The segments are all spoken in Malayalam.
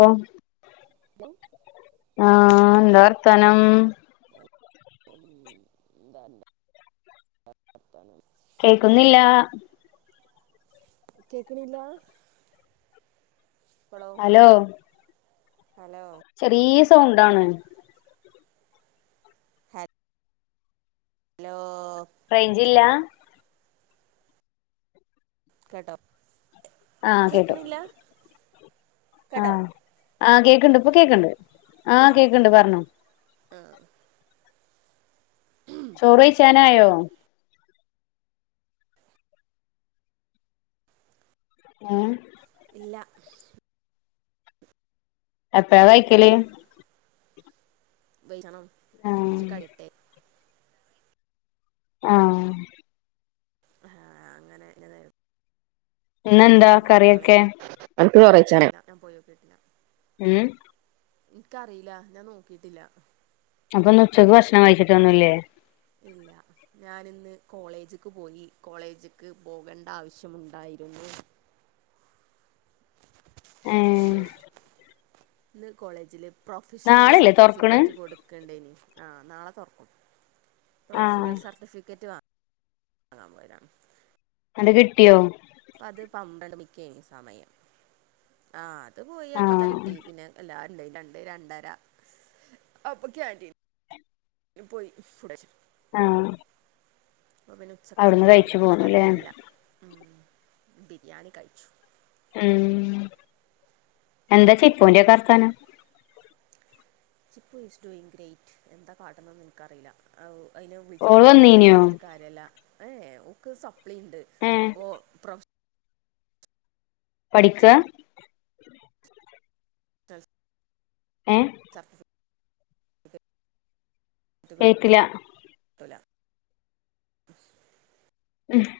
ഓ [unintelligible] ആഹ് എന്താവർതാനം [unintelligible] കേക്കുന്നില്ല- കേക്കണില്ല ഇപ്പളോ? ഹലോ ഹലോ- ചെറിയ സൗണ്ടാണ്- ഹലോ റേഞ്ചില്ല? കേട്ടോ ആഹ് കേട്ടു കേക്കണില്ല കേട്ടോ ആഹ് ആഹ് കേക്കണ്ട് ഇപ്പൊ കേൾക്കണ്ട് ആഹ് കേക്കണ്ട് പറഞ്ഞു ആഹ് ചോർ കയ്ച്ചൻ ആയോ? ഏഹ് ഇല്ല എപ്പഴാ കഴിക്കല്ല്? വെയ്ച്ചാണം ആഹ് കുറച്ച് കയ്യട്ടെ ആഹ് ആഹ് അങ്ങനെ അങ്ങനെ ഇന്നെന്താ ഒല്ല കറിയൊക്കെ എപ്പോഴെങ്കിലും എന കുറച്ചില്ല ഞാൻ പോയിോക്കിയിട്ടില്ല- ഉം. ഇൻക്കറീല ഞാൻനോക്കിട്ടില്ല. അപ്പൊന്ന് ഉച്ചയ്ക്ക് ഭക്ഷണം കയ്ച്ചിട്ടൊന്നില്ലേ? ഇല്ല- ഞാനിന്ന് കോളേജ്ക്ക്പോയി കോളേജ്ക്ക്പോകേണ്ട ആവശ്യമുണ്ടായിരുന്നു. ഏഹ് ഇന്ന് ഇന്ന്കോളേജില് പ്രൊഫഷണൽ നാളെല്ലേ തൊറക്ക്ണ് സർട്ടിഫിക്കറ്റ് കൊട് ക്കൽഇണ്ടയ്നി ആഹ് നാളെതൊർക്കും ആഹ് പ്രൊഫഷണൽ സർട്ടിഫിക്കറ്റ് വാങ്ങ ങ്ങാൻ പോയതാണ്. ന്നട്ട്കിട്ടിയോ? അപ്പത് പമ്പമണിക്കെയ്നിസമയം ആഹ് അത്പോയി ആഹ് അപ്പത്തേകിട്ടി പിന്നെ എല്ലരുണ്ടയ്നി രണ്ട് രണ്ടെര അപ്പൊ ക്യാന്റീൻ ന് പോയി ഫുടയ്ചു. ആഹ് ആപ്പോപിന്നെ അവ്ട്ന്ന് കഴിച്ചു ഉച്ചെക്കെതന്ന് പോന്നുല്ലേ ഇക്കറിയില്ല ഉം ബിരിയാണികയ്ച്ചു. ഉം എന്താചിപ്പൂന്റെക്കെ വർത്താനം? ചിപ്പു ഈസ് ടു ഇൻഗ്രേയ്റ്റ് എന്താ കാട്ട്ണ്ന്ന് ഇൻക്കറില്ല അവ് അയ്ന് വിളിച്ചിട്ട് ഓള് കാര്യല്ല വന്നീനോ മെസേജ്അയച്ചിട്ട് കാര്യല്ല ഏഹേഓൾക്ക് സപ്ലീണ്ട് ഏഹ് അപ്പോപ്രോഫ്ശ് പഠിക്കാഹ്? ഏഹ് [unintelligible] കേട്ടില ട്ടൂല- [unintelligible]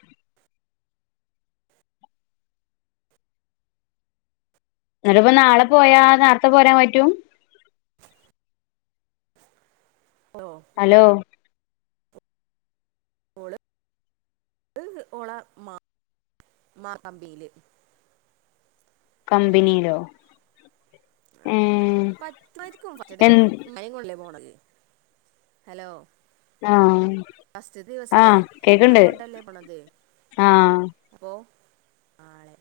ന്നാലുപ്പോ നാളെപോയാ നാർത്തെ പോരാൻപറ്റും? ഹലോ ഹലോ ഓള് ഓളെ മാ [unintelligible] കമ്പനീലോ? അങ്ങനെ പറ്റുവായിരിക്കും ഫറ്റ്ഡേ എൻ ഇമ്മാനിം കൊല്ലേ പോണത് ഹലോ ആഹ് ഫസ്റ്റ് ദിവസല്ലേ ആഹ് കേക്ക്ണ്ട് ഇമ്മാനേം കൊണ്ടല്ലേ പോണത്. ആഹ് എപ്പോ നാളെ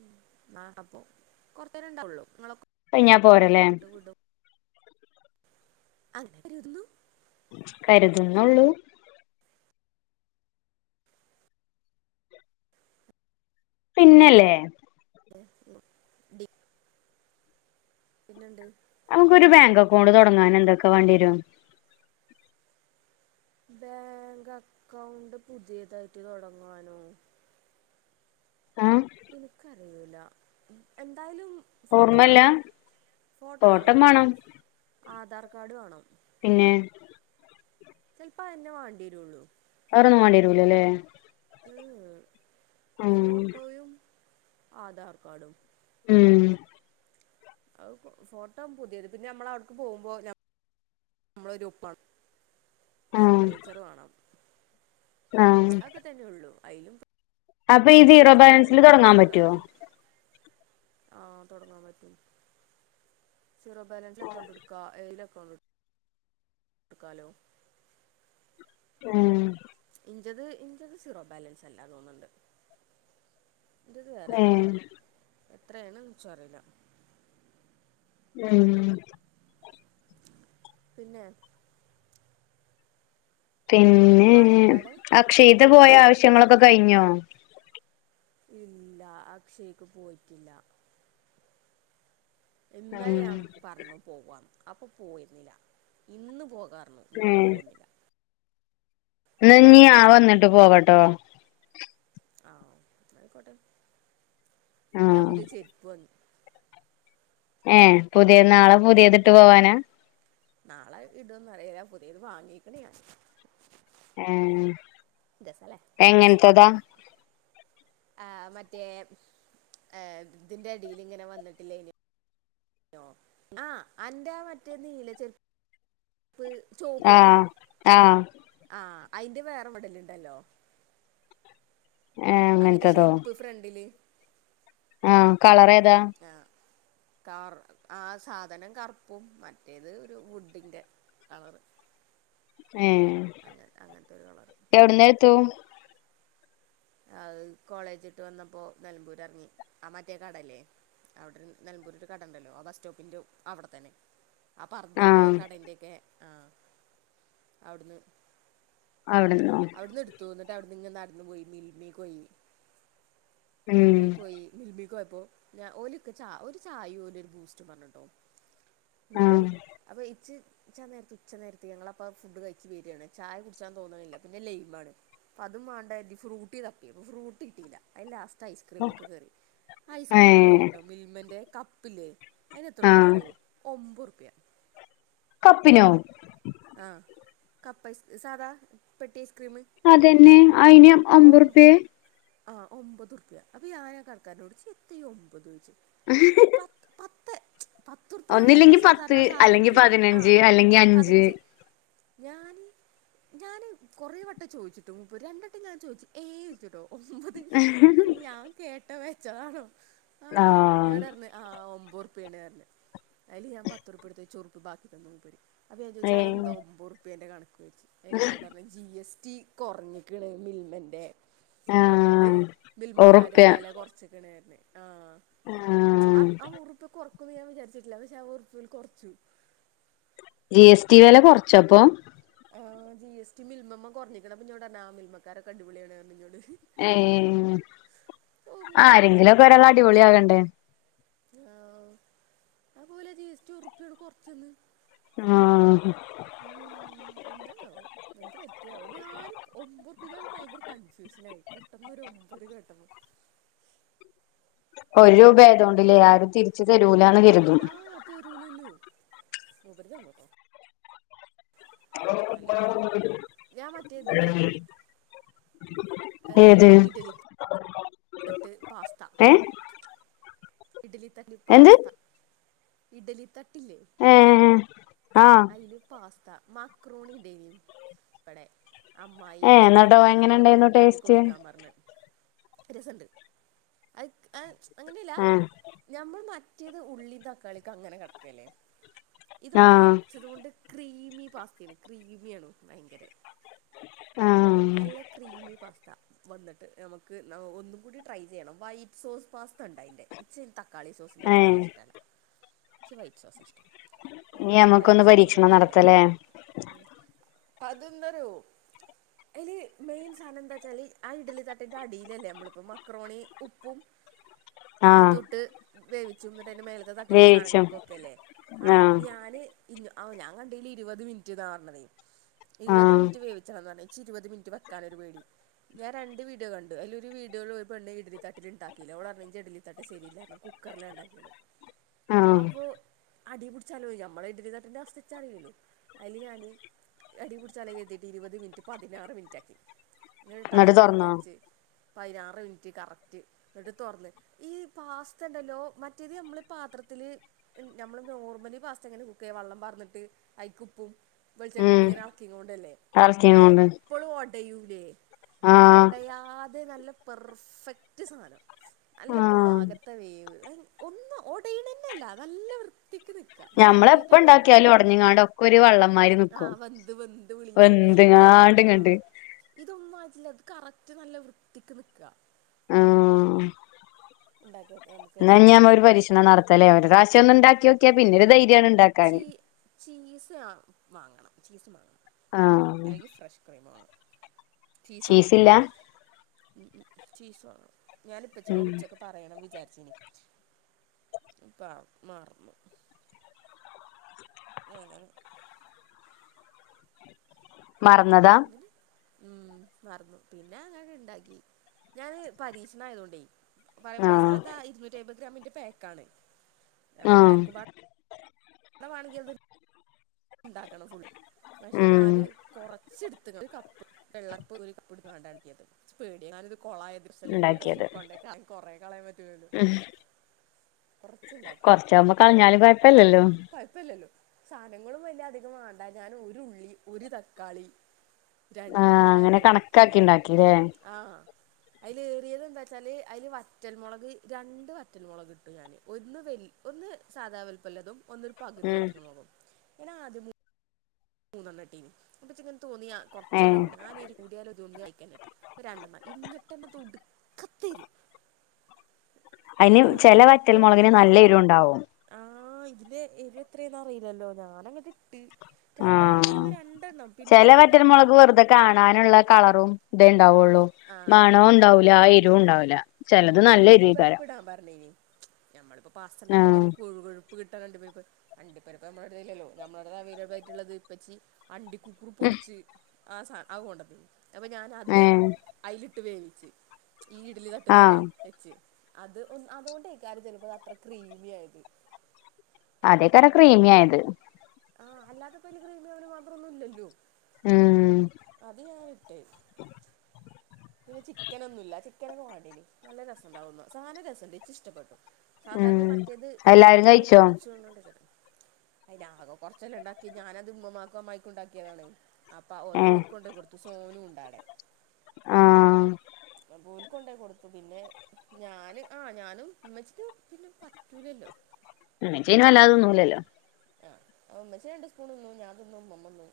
ഉം നാളെപ്പൊ കൊറച്ച് നേരം ഇണ്ടാവൊള്ളു ഇങ്ങളൊക്കെ കയിഞ്ഞാ പോരാ ലെ [unintelligible] വിടും അങ്ങനെ കരുതുന്നു. കരുതുന്നൊള്ളു? പിന്നല്ലേ [unintelligible] പിന്നെണ്ട്. നമുക്കൊരു ബെങ്ക് അക്കൗണ്ട് തൊടങ്ങാന് എന്തൊക്കെ വാണ്ടിവെരും? ബേങ്ക് അക്കൗണ്ട് പുതിയതായിട്ട് തൊടങ്ങാനോ? ആഹ് ഇന്ക്കറിയൂല എന്തായലും ഓർമ്മല്ല ഫോട്ടംമാണം ഫോട്ടം ഫോട്ടംമാണം വേണം ആധാർ കാർഡ് വാണം. പിന്നേ ചെൽപ്പോ അയന്നേ വാണ്ടി വെരൊള്ളു. വേറൊന്നും വാണ്ടി വെരൂലല്ലേ? ഉം ഉം ഉം ഫോട്ടോയും ആധാർ കാർഡും. ഉം അഹ് ഫോട്ടം പുതിയത് പിന്നെ ഞമ്മള് അവടെക്ക് പോവുമ്പോ ഞ നമ്മളെ ഒരു ഒപ്പ് വേണം, ആഹ് സിഗ്നേച്ചറ് വേണം, ആഹ് അതൊക്കെ തന്നെ ഉള്ളൂ അയിലും അപ്പൊ ഈ സീറോ ബാലൻസില് തൊടങ്ങാൻ പറ്റോ? ആഹ് തൊടങ്ങാൻ പറ്റും സിറോ ബാലൻസില് അക്കൗണ്ട് എടുക്കാ ഏതിലും അക്കൗണ്ട് എടുക്ക എടുക്കാലോ ഉം ഇഞ്ചത് ഇൻ്റെത് സീറോ ബാലൻസ് അല്ലാ തോന്ന്ണ്ട് ഇന്റത് വേറെ ഏ ഏതോ ആണ് എത്രയാണെന്ന് എൻച്ചും അറിയില്ല. ഉം പിന്നെ പിന്നെ അക്ഷയത്ത് പോയ ആവശ്യങ്ങളൊക്കെ കയിഞ്ഞോ? ഇല്ല അക്ഷയ്ക്ക് പോയിട്ടില്ല ഇന്നലെ ഉം ഞാൻ പറഞ്ഞു പോവാന്ന് അപ്പൊ പോയിരുന്നില്ല, ഇന്ന് പോകാർഞ്ഞു. ഏ ഇന്നും പോന്നില്ല എന്നാഞ്ഞി ഞാ വന്നിട്ട് പോവട്ടോ ആഹ് എന്നാ ആയിക്കോട്ടെ, ആ ഞാൻ പുതിയ ചെരുപ്പ് വാങ്ങി. ഏഹ് പുതിയ നാളെ പുതിയതിട്ട് പോവാനാ? നാളെ ഇടോന്ന് അറീയില്ല പുതിയത് വാങ്ങീക്ക്ണ് ഞാൻ. ഏഹ് എങ്ങൻത്തതാ? ആഹ് മറ്റേ ഏഹ് ഇതിന്റെ അടീല് ഇങ്ങനെ വന്നട്ടില്ലേ നോ ആഹ് അന്റെ ആ മറ്റേ നീല ചെരു പ്പ് ആഹ് ആഹ് ആഹ് അയിന്റെ വേറെ മോഡലുണ്ടല്ലോ ഏ അങ്ങൻത്തെ അങ്ങനത്തതോ ഷെയപ്പ് ഫ്രണ്ടില് ആഹ് കളറേതാ? ആഹ് കാറ് ആ സാധനം കറുപ്പും മറ്റേത് ഒരു വുഡിന്റെ കളറ് ഏഹ് എവിടന്ന് എത്തൂ അത് കോളേജിട്ട് വന്നപ്പോ നെലമ്പൂർ എറങ്ങി ആഹ് മറ്റേ കടല്ലേ അവിടെ നെലമ്പൂരി ത്തെ കട ഉണ്ടല്ലോ ബസ് സ്റ്റോപ്പിന്റെ അവിടെത്തന്നെ ആഹ് ആ പർദന്റെ കടന്റെ ഒക്കെ ആഹ് അവിടുന്ന് അവിടന്നോ അവിടെന്ന് എടുത്തു എന്നിട്ട് അവിടുന്ന് ഇങ്ങ് നടന്നു പോയി മിൽമി പോയി ഉം മിൽമി പോയി മിൽമിക്കയപ്പോ ഞാ ഓല് ഒരു ചായയും ഒരു ബൂസ്റ്റ് പറഞ്ഞട്ടോ ആ എന്നിട്ട് അപ്പോ എച് ഉച്ച നേരത്തെ ഉച്ച നേരത്ത് ഞങ്ങളപ്പ ഫുഡ് കയിച് വരിയാണ് ചായ കുടിച്ചാൻ തോന്നണില്ല പിന്നെ ലൈം ആണ് അതും വേണ്ടാട്ട് ഫ്രൂട്ടി തപ്പി അപ്പൊ ഫ്രൂട്ടി കിട്ടീല്ല അയിൻ ലാസ്റ്റ് ഐസ്ക്രീം ഒക്കെ കേറി ഐസ്ക്രീം ഏ ഉണ്ടായിനിട്ടോ മിൽമെൻ്റെ കപ്പ് ഇല്ലേ അതിന് എത്ര ആ റുപ്യന്നറിയോ ഒമ്പത് റുപ്യ കപ്പിനോ ആഹ് കപ്പ് ഐസ് സാധാ പെട്ടി ഐസ്ക്രീം അതന്നെ അയിന് ഒമ്പത് റുപ്യാ ആഹ് ഒമ്പത് റുപ്യ അപ്പൊ ഞാന ആ കാകരനോട് ചോയ്ച്ചു എന്താ ഈ ഒമ്പത് ഈഹ് പത്ത് പത്ത് പത്ത് റുപ്പ്യ ആണല്ലോ ഒന്നില്ലെങ്കി പത്ത് സാധാരണ ആ അല്ലെങ്കി സാധനത്തിന് പതിനഞ്ച് ആഹ് അല്ലെങ്കി അഞ്ച് പതിനഞ്ച് ഞാന് ഞാന് കുറെ വട്ടം ചോദിച്ചിട്ടും മുപ്പര് രണ്ടട്ടം ഞാൻ ചോദിച്ചു ഏഹ് ചോച്ചിട്ടോ ഒമ്പത് ഞാൻ കേട്ട പിഴച്ചതാണോ അപ്പൊ ആഹ് എന്നോട് പറഞ് ആഹ് ഒമ്പത് റുപ്പയാണ് പറഞ് അതില് ഞാൻ പത്ത്റുപ്പ എടുത്ത് വെച്ച് ഒരു റുപ്പ ബാക്കി തന്നു മൂപര് ച്ച അതെന്താ ഏഹ് ഒമ്പത് റുപ്പെന്റെ കണക്ക് ചോച്ചു അതില ഇങ്ങോട്ട ജി എസ് ടി കൊറഞ്ഞിക്കണ മിൽമെൻ്റെ അതോണ്ട് ആഹ് മിൽമക്കാര് ഒറുപ്യ വെല കൊറച്ചക്കണ് ആന്ന് അഹ് ആഹ് ആ ആ ഒറുപ്പിയ കൊറക്കുന്നു ഞാൻ വിചാരിച്ചിട്ടില്ല പക്ഷെ ആ ഒറുപ്പിയല് കൊറച്ചു ജി എസ് ടി വെല കൊറച്ച് അപ്പൊ ആഹ് ജി എസ് ടി മിൽമമ്മെ കൊറഞ്ഞിക്കണ് അപ്പൊ ന്നോടറഞ്ഞ് ആ മിൽമക്കാരൊക്കെ അടിപൊളിയാണ് ന്ന് റഞ്ഞു എന്നോട് ഏഹ് ആരെങ്കിലുംക്കെ ഒരാള് അടിപൊളി ആകണ്ടേ ആഹ് അപോലെ ജി എസ് ടി ഒറുപ്പിയോട് കൊറച്ചെന്ന് ആഹ് ഉം എന്താണാവോ എന്ത് പറ്റിയാവോ ഞാനും ഒമ്പറുപ്പിയ ഞാൻ ഭയങ്കര കൺഫ്യൂഷനായി പെട്ടെന്നൊരു ഒമ്പത് കേട്ടപ്പം ഒരു രൂപ ആയതുകൊണ്ടില്ലേ ആരും തിരിച്ച് തരൂലാന്ന് കരുതും തരൂലല്ലോ അവരു തന്നൂട്ടോ നല്ലത് ഞാൻ മറ്റേ ഇത് ഇണ്ടാക്കി ഏഹ് ഏത് ഇഡ്ഡലി [unintelligible] തട്ട് പാസ്ത ഏഹ് ഇഡലി തട്ടില് എന്ത് പാസ്ത ഇഡലി തട്ടില്ലേ ഏഹ് ആഹ് ഇല് പാസ്ത മാക്രോണി ഡെയ്ലി പടെ അമ്മായി ഏഹ് എന്നിട്ടോ തന്നതാണ് എങ്ങനെ അപ്പോല്ക്ക് ഉണ്ടായിരുന്നു ഇണ്ടാക്കി ടേസ്റ്റ് കൊടുക്കാൻ പറഞ്ഞു രസണ്ട് അത് ആഹ് അങ്ങനെലാ ആഹ് ഞമ്മൾ മറ്റേത് ഉള്ളിം തക്കാളിക്ക് അങ്ങനെ കെടക്കല്ലേ ഇതൊക്കെ അര ആഹ് ച്ചതൊണ്ട് ക്രീമി പാസ്തേണ് ക്രീമിയാണ് ഭയങ്കരെ ആഹ് നല്ല ക്രീമി പാസ്ത വന്നിട്ട് നമുക്ക് ന ഒന്നും കൂടി ട്രൈ ചെയ്യണം വൈറ്റ് സോസ് പാസ്ത ഉണ്ട് അയിൻ്റെ ഇച്ച് തക്കാളി സോസിന്റെ ഏഹ് പാസ്ത ഇഷ്ടല്ല ച്ച് വൈറ്റ് സോസ ഇഷ്ടം ഇനി നമുക്കൊന്ന് പരീക്ഷണം നടത്താല്ലേ അതെന്താറിയോ ഇയില് മെയിൻ സാധനം എന്താച്ചാല് ആ ഇഡ്ഡലി തട്ടിന്റെ അടിയിലല്ലേ നമ്മളിപ്പോ മക്രോണി ഉപ്പും [unintelligible] തൊട്ട് വേവിച്ചും എന്നിട്ടയിന്റെ മേലത്തെ തട്ടില് ഈ വേവിച്ചും സാധങ്ങളൊക്കെ വെക്കയല്ലേ ആഹ് ഞാന് ഇല്ല ഓ ഞാൻ കണ്ടേല് ഇരുപത് മിനിറ്റ് എന്നാ പറഞ്ഞതെ ഇരുപത് ആഹ് മിനിറ്റ് വേവിച്ചതാന്നാ പറഞ്ഞേ ച്ച് ഇരുപത് മിനിറ്റ് വെക്കാനൊര് പേടി ഞാൻ രണ്ട് വീഡിയോ കണ്ടു അയിലൊരു വീഡിയോലൊരു പെണ്ണ് ഇഡ്ഡലിതട്ടിലിണ്ടാക്കീല ഓളറഞ്ഞു ഇജ്ജ് ഇഡ്ഡലിതട്ട് ശരിയില്ല കുക്കറിലാ ഉണ്ടാക്കിയത് ആഹ് അപ്പോ അടീപിടിച്ചാലോ ഞമ്മളെ ഇഡ്ഡലിത എന്റെ അവസ്ഥിച്ച അറിയൂലോ അയില് ഞാന് അടിപുടിച്ചാലെങ്കി എത്തിയിട്ട് ഇരുപത് മിനിറ്റ് പതിനാറ് മിനിറ്റാക്കി പിന്നൊരു എന്നിട്ട് ടൈമറൊക്കെ തുറന്നോ വെച്ച് പയിനാറ് മിനിറ്റ് കറക്റ്റ് എന്നിട്ട് തൊറന്ന് ഈ പാസ്ത ഉണ്ടല്ലോ മറ്റേത് യമ്മള് പാത്രത്തില് ഞമ്മള് നോർമലി പാസ്ത എങ്ങനെ കു ഒക്കെ വെള്ളം വാർന്നിട്ട് അയിക്കുപ്പും വെളിച്ചെണ്ണീട്ട് ഉം ഇങ്ങനെ ആക്കി കോണ്ടല്ലേ അയി ഇളക്കിങ്ങോണ്ട് പ്പോളും ഒടയൂലേ ഇത് ആഹ് ഒടയാ തെ നല്ല പെർഫെക്റ്റ് സാധനം നല്ല ആഹ് പാകത്തെ വേവ് അയിന് ഒന്നും ഒടയണേൻ്റെയല്ല നല്ല വൃത്തിക്ക് നിക്ക ഞാൻ ആദ്യായി പ്പ ഒണ്ടാക്കിയാലും ഒടഞ്ഞെങ്കാണ്ടൊക്കൊരു വള്ളംമായിരി നിക്കും വെന്തെങ്ങാണ്ട് ഇങ്ങണ്ട് ഇതൊന്നും ആയിട്ടില്ല ഇത് കറക്റ്റ് നല്ല വൃത്തിക്ക് നിക്ക ആഹ് ഉണ്ടാക്കി നോക്കിയ മ എന്നാ ഞാൻ പോയൊരു പരീക്ഷണം നടത്താല്ലേ ഒരുറാശ്യം ഒന്ന് ഉണ്ടാക്കിയോക്ക്യ പിന്നൊരു ധൈര്യാണ് ഉണ്ടാ ചീ ചീസ് വേണം വാങ്ങണം ചീസും വാങ്ങണം ആഹ് അല്ലെങ്കി ഫ്രഷ് ക്രീം വാങ്ങണം ചീസ് വേണം ചീസില്ല ഉം ഉം ചീസ് വേണം ഞാനിപ്പച്ചിനോട് ഉം ഉച്ചക്ക് പറയണംന്ന് വിചാരിച്ചീന് അപ്പം മറന്നു അങ്ങനെ മറന്നതാ അങ്ങനെ ഉം മറന്നു പിന്നെ അങ്ങനെ ആണ്ട് ഇണ്ടാക്കി ഞാന് പരീക്ഷണായതോണ്ടേ പറയുമ്പോ ആഹ് സാധാ ഇരുന്നൂറ്റൈമ്പത് ഗ്രാമിന്റെ പായ്ക്കാണ് ആഹ് എല്ലാർക്കും വേണെങ്കിൽ അത് ഉണ്ടാക്കണം ഫുൾ പക്ഷെ ഉം ഞാന് കൊറെ ച്ചെടുത്ത് ഒരു കപ്പ് വെള്ളട്ത്ത് കാണ്ടാ കലക്കിയത് ഇച്ച് പേടിയാ എങ്ങാനും ഇത് കോളായാ രസല്ലെങ്കിലോ ഉണ്ടാക്കിയത് കൊണ്ടേക്കാണ്ട് കൊറെ കളയാൻ പറ്റൂലലോ ഉം കുറച്ചുണ്ടാക്കി കൊറച്ചാവുമ്പോ അത് കളഞ്ഞാലും കൊഴപ്പല്ലല്ലോ കൊഴപ്പല്ലല്ലോ സാധനങ്ങളും വല്ല അധികം വേണ്ട ഞാൻ ഒരുള്ളി ഒരു തക്കാളി ആഹ് അങ്ങനെ കണക്കാക്കി ഉണ്ടാക്കിയില്ലേ ആഹ് അതിലേറിയത് എന്താ വെച്ചാല് അതില് വറ്റൽമുളക് രണ്ട് വറ്റൽമുളകിട്ടു ഞാന് ഒന്ന് വലു ഒന്ന് സാധാ വലുപ്പള്ളതും ഒന്നൊരു പകുതി ഉം വറ്റൽ മുളകും ഞാൻ ആദ്യ മൂന്നെണ്ണട്ടീനി അപ്പച്ച് ഇങ്ങനെ തോന്നി ആഹ് കുറച്ചെല്ലേ ഏഹ് ഉള്ളൂ ആ കൂടിയാലോ തോന്നി ഒന്ന് അയിക്കെന്നെ ട്ട് രണ്ടെണ്ണം ഇന്ന്ട്ടന്നെ അതൊടുക്കത്തെ എരു അയിന് ചെല വറ്റൽമുളകിന് നല്ല എരു ഉണ്ടാവും ആഹ് ഇതില് എരു എത്രേന്നറിയില്ലല്ലോ ഞാനങ്ങട്ട് ഇട്ട് ആഹ് ചെല വറ്റൽ മുളക് വെറുതൊ കാണാനുള്ള കളറും ഇതേ ഉണ്ടാവുള്ളൂ മണവും ഉണ്ടാവൂല്ല എരുവും ഉണ്ടാവൂല്ല അണ്ടി പരിപ്പ് ഇടാൻ പറഞ്ഞീനി ഞമ്മളിപ്പോ പാസ്ത ഉണ്ടാക്കുമ്പോ ഒരു ആഹ് കൊഴു കൊഴു കൊഴുപ്പ് കിട്ടാൻ അണ്ടി പരിപ്പ് അണ്ടി പരിപ്പ് നമ്മുടേലില്ലല്ലോ നമ്മളിവിടെ അവൈലബിൾ ആയിട്ടുള്ളത് ഇപ്പച്ചി അണ്ടി കൊപ്ര പൊടിച്ച് ആ സാ അത് കൊണ്ടുവന്നീനി അപ്പം ഞാനത് ഏഹ് അയില് ഇട്ട് വേവിച്ച് ഈ ഇഡ്ഡലി തട്ടിൽ തന്നെ ആഹ് വെച്ച് അത് ഒ അതുകൊണ്ടേക്കാരം ചിലപ്പോ അത് അത്ര ക്രീമി ആയത് അതേകാരം ക്രീമിയായത് ആഹ് അല്ലാതപ്പയ്ല് ക്രീമി ആവാനു മാത്രം ഒന്നുല്ലല്ലോ ഉം അത് ഞാനിട്ട് പിന്നെ ചിക്കനൊന്നുല്ല, ചിക്കനൊക്കെ വാണ്ടീനി. നല്ല രസണ്ടാവുന്ന, സാനം രസണ്ട്, ഇച്ചിഷ്ടപ്പെട്ടു ഉം സാധാരണ മറ്റേത് എല്ലാരും കഴിച്ചോ ഇങ്ങനെക്കട്ച്ചു ണുണ്ടേകേരം അയ്നാകെ കൊർച്ചെല്ലെ ഉണ്ടാക്കിയത്, ഞാനത് ഇമ്മമ്മാക്കും അമ്മായിക്കുണ്ടാക്കിയതാണേയ്. അപ്പൊ അത് ഏഹ് ഓൽക്കൊണ്ടേയിക്കൊടുത്ത് സോനു ണ്ടടെ ആഹ് ഓൽക്ക് കൊണ്ടോയികൊടുത്തു. പിന്നെ ഞാന് ആഹ് ഞാനും ഇമ്മച്ചിക്ക് പിന്നെ പറ്റൂലല്ലോ ഇമ്മച്ചി അയ്‌ന് വല്ലാതെ തിന്നൂലല്ലോ ആഹ് മ്മച്ചി രണ്ട് സ്പൂൺ തിന്നു, ഞാൻ തിന്നു, മ്മമ്മ തിന്നു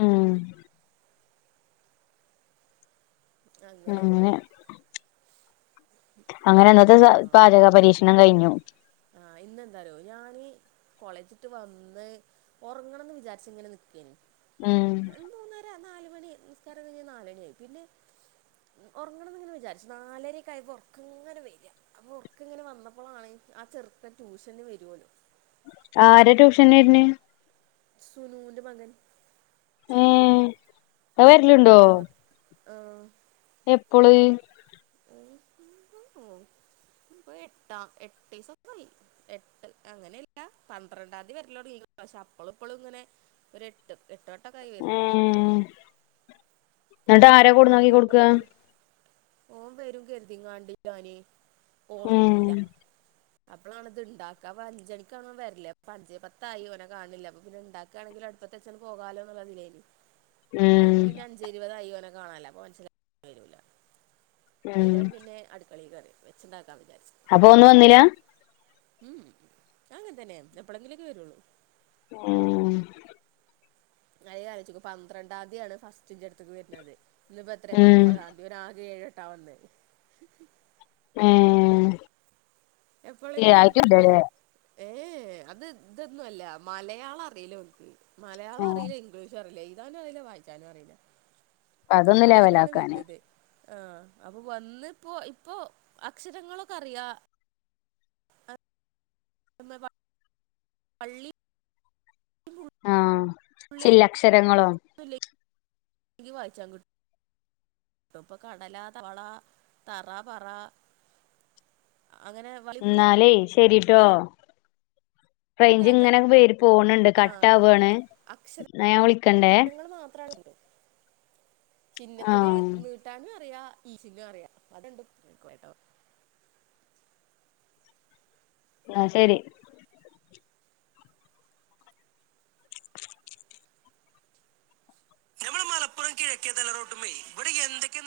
ആഹ് അങ്ങനെ, അങ്ങനെ ഇന്നത്തെ സ പാചക പരീക്ഷണം കഴിഞ്ഞു ആഹ് ഇന്നെന്താറിയോ ഞാന് കോളേജ്ട്ട് വന്ന്, ഒർങ്ങണന്ന് വിചാരിച്ചിങ്ങനെ നിക്കെയ്നി, ഉം എന്തോന്ന് ല്ല. നാല് മണി, നിസ്കാരം ഒക്കെ കഴിഞ്ഞാ നാലണിയായി പിന്നെ ഒർങ്ങണന്ന് ഇങ്ങനെ വിചാരിച്ചു. നാലരൊക്കെ ആയപ്പോ ഒർക്ക്ങ്ങനെ വര അപ്പൊ ഒർക്കങ്ങനെ വന്നപ്പളാണ് ആ ചെർക്കൻ ട്യൂഷന് വര്വല്ലോ ആരാ ട്യൂഷൻന്ന് വര്നെ സുനൂന്റെ മകൻ ചെർത് ഏഹ് അത് വരലുണ്ടോ രണ്ടാമത്ത് ആഹ് എപ്പൊള് ഇപ്പൊ എട്ടാ എട്ടീസൊക്കായി എട്ട് അങ്ങനെല്ല പന്ത്രണ്ടാന്തി വര്ലൊടങ്ങീണ്. പക്ഷെ അപ്പളുംപ്പളുംങ്ങനെ ഒരെട്ട് എട്ട് വട്ടൊക്കായി വര്ന്. ഉം, ന്നട്ടാര കൊട്ന്നാക്കി കൊട്ക്കാ? ഓം വെരും കെര്തിങ്ങാണ്ട് ഞാന് ഉം ഒർങ്ങീല്ല. അപ്പളാണ്ത്ണ്ടാക്ക. അപ്പഞ്ചണിക്കാണോൻ വര്ല്. അപ്പഞ്ചേ പത്തായി ഓനെ കാണ്ണില്ല അപ്പൊ പിന്നെണ്ടാ ക്കാണെങ്കില് അട്പ്പത്തെച്ചങ്ങ്ട് പോകാലോന്നുള്ള ത് ലേനി അയ്ല് പിന്നെ അഞ്ചേ ഇരുപതായി ഓനെ കാണാല്ല. അപ്പൊ മൻസ്സിലായി വരൂലാന്ന്. ഉം അയ്ലാണ് പിന്നെ അട്ക്കളീ കേറിയത് വെച്ച്ണ്ടാക്കാൻ വിചാരിച് അപ്പോന്ന് വന്നിലാ? ഉം ഉം അങ്ങൻതന്നേണ്. എപ്പളെങ്കിലൊക്കെ വെരൊള്ളൂ. ഏഹ് ഞാനിങ്ങനെ ആലോയ്ചോക്കും പന്ത്രണ്ടാന്തിയാണ് ഫസ്റ്റിന്റെട്ത്ത്ക്ക് വെര്ന്നത്. ന്നിപ്പോ എത്രേ ഏഹ് മുപ്പതാം തുവരെ ആകെ ഏഴെട്ടാ വന്നത്. ഏഹ് എപ്പോളെങ്കിലും ക് ഏ ഏഹ് അത് തൊന്നുഅല്ല, മലയാളം അറീലോൻക്ക്. ആഹ് മലയാളോറീല ഇംഗ്ളീഷും അറീല എയ്താനും അറീല വായ്ച്ചാനു അറീല. അതൊന്ന് അപ്പയ്നാണ് ലെവലാക്കാന് വര്ന്നത്. ആഹ് അപ്പൊ വന്ന്പ്പോ ഇപ്പോ അക്ഷരങ്ങളൊക്കറിയാ [unintelligible] വള്ളി ആഹ് ചില്ലക്ഷരങ്ങളോ? [unintelligible] എയ്തി വായിച്ചാൻ ക് ട്ടും. പ്പൊ കടലാ തവളാ തറ പറാ അങ്ങനെ ഇന്നാലേയ് ശെരിട്ടോ. റെയ്ഞ്ച്ങ്ങനെ വര് പോണ്ണ്ട് കട്ടാവാണ്. ഇന്ന ഞാൻ വിളിക്കണ്ടെ. ഇങ്ങള് മാത്രാവടെണ്ട്. ചിഹ്നത്തില് ആഹ് നീട്ടാനൊറിയാ ഈ ചിഹ്ന്നോറിയാ അതണ്ടും ഓൻക്ക് [unintelligible] ഇന്നാ ശെരി. ഞമ്മളെ മലപ്പുറം കിഴക്കേ തലറോട്ടുമ്മേ ഇവിടെ എന്തെക്കെ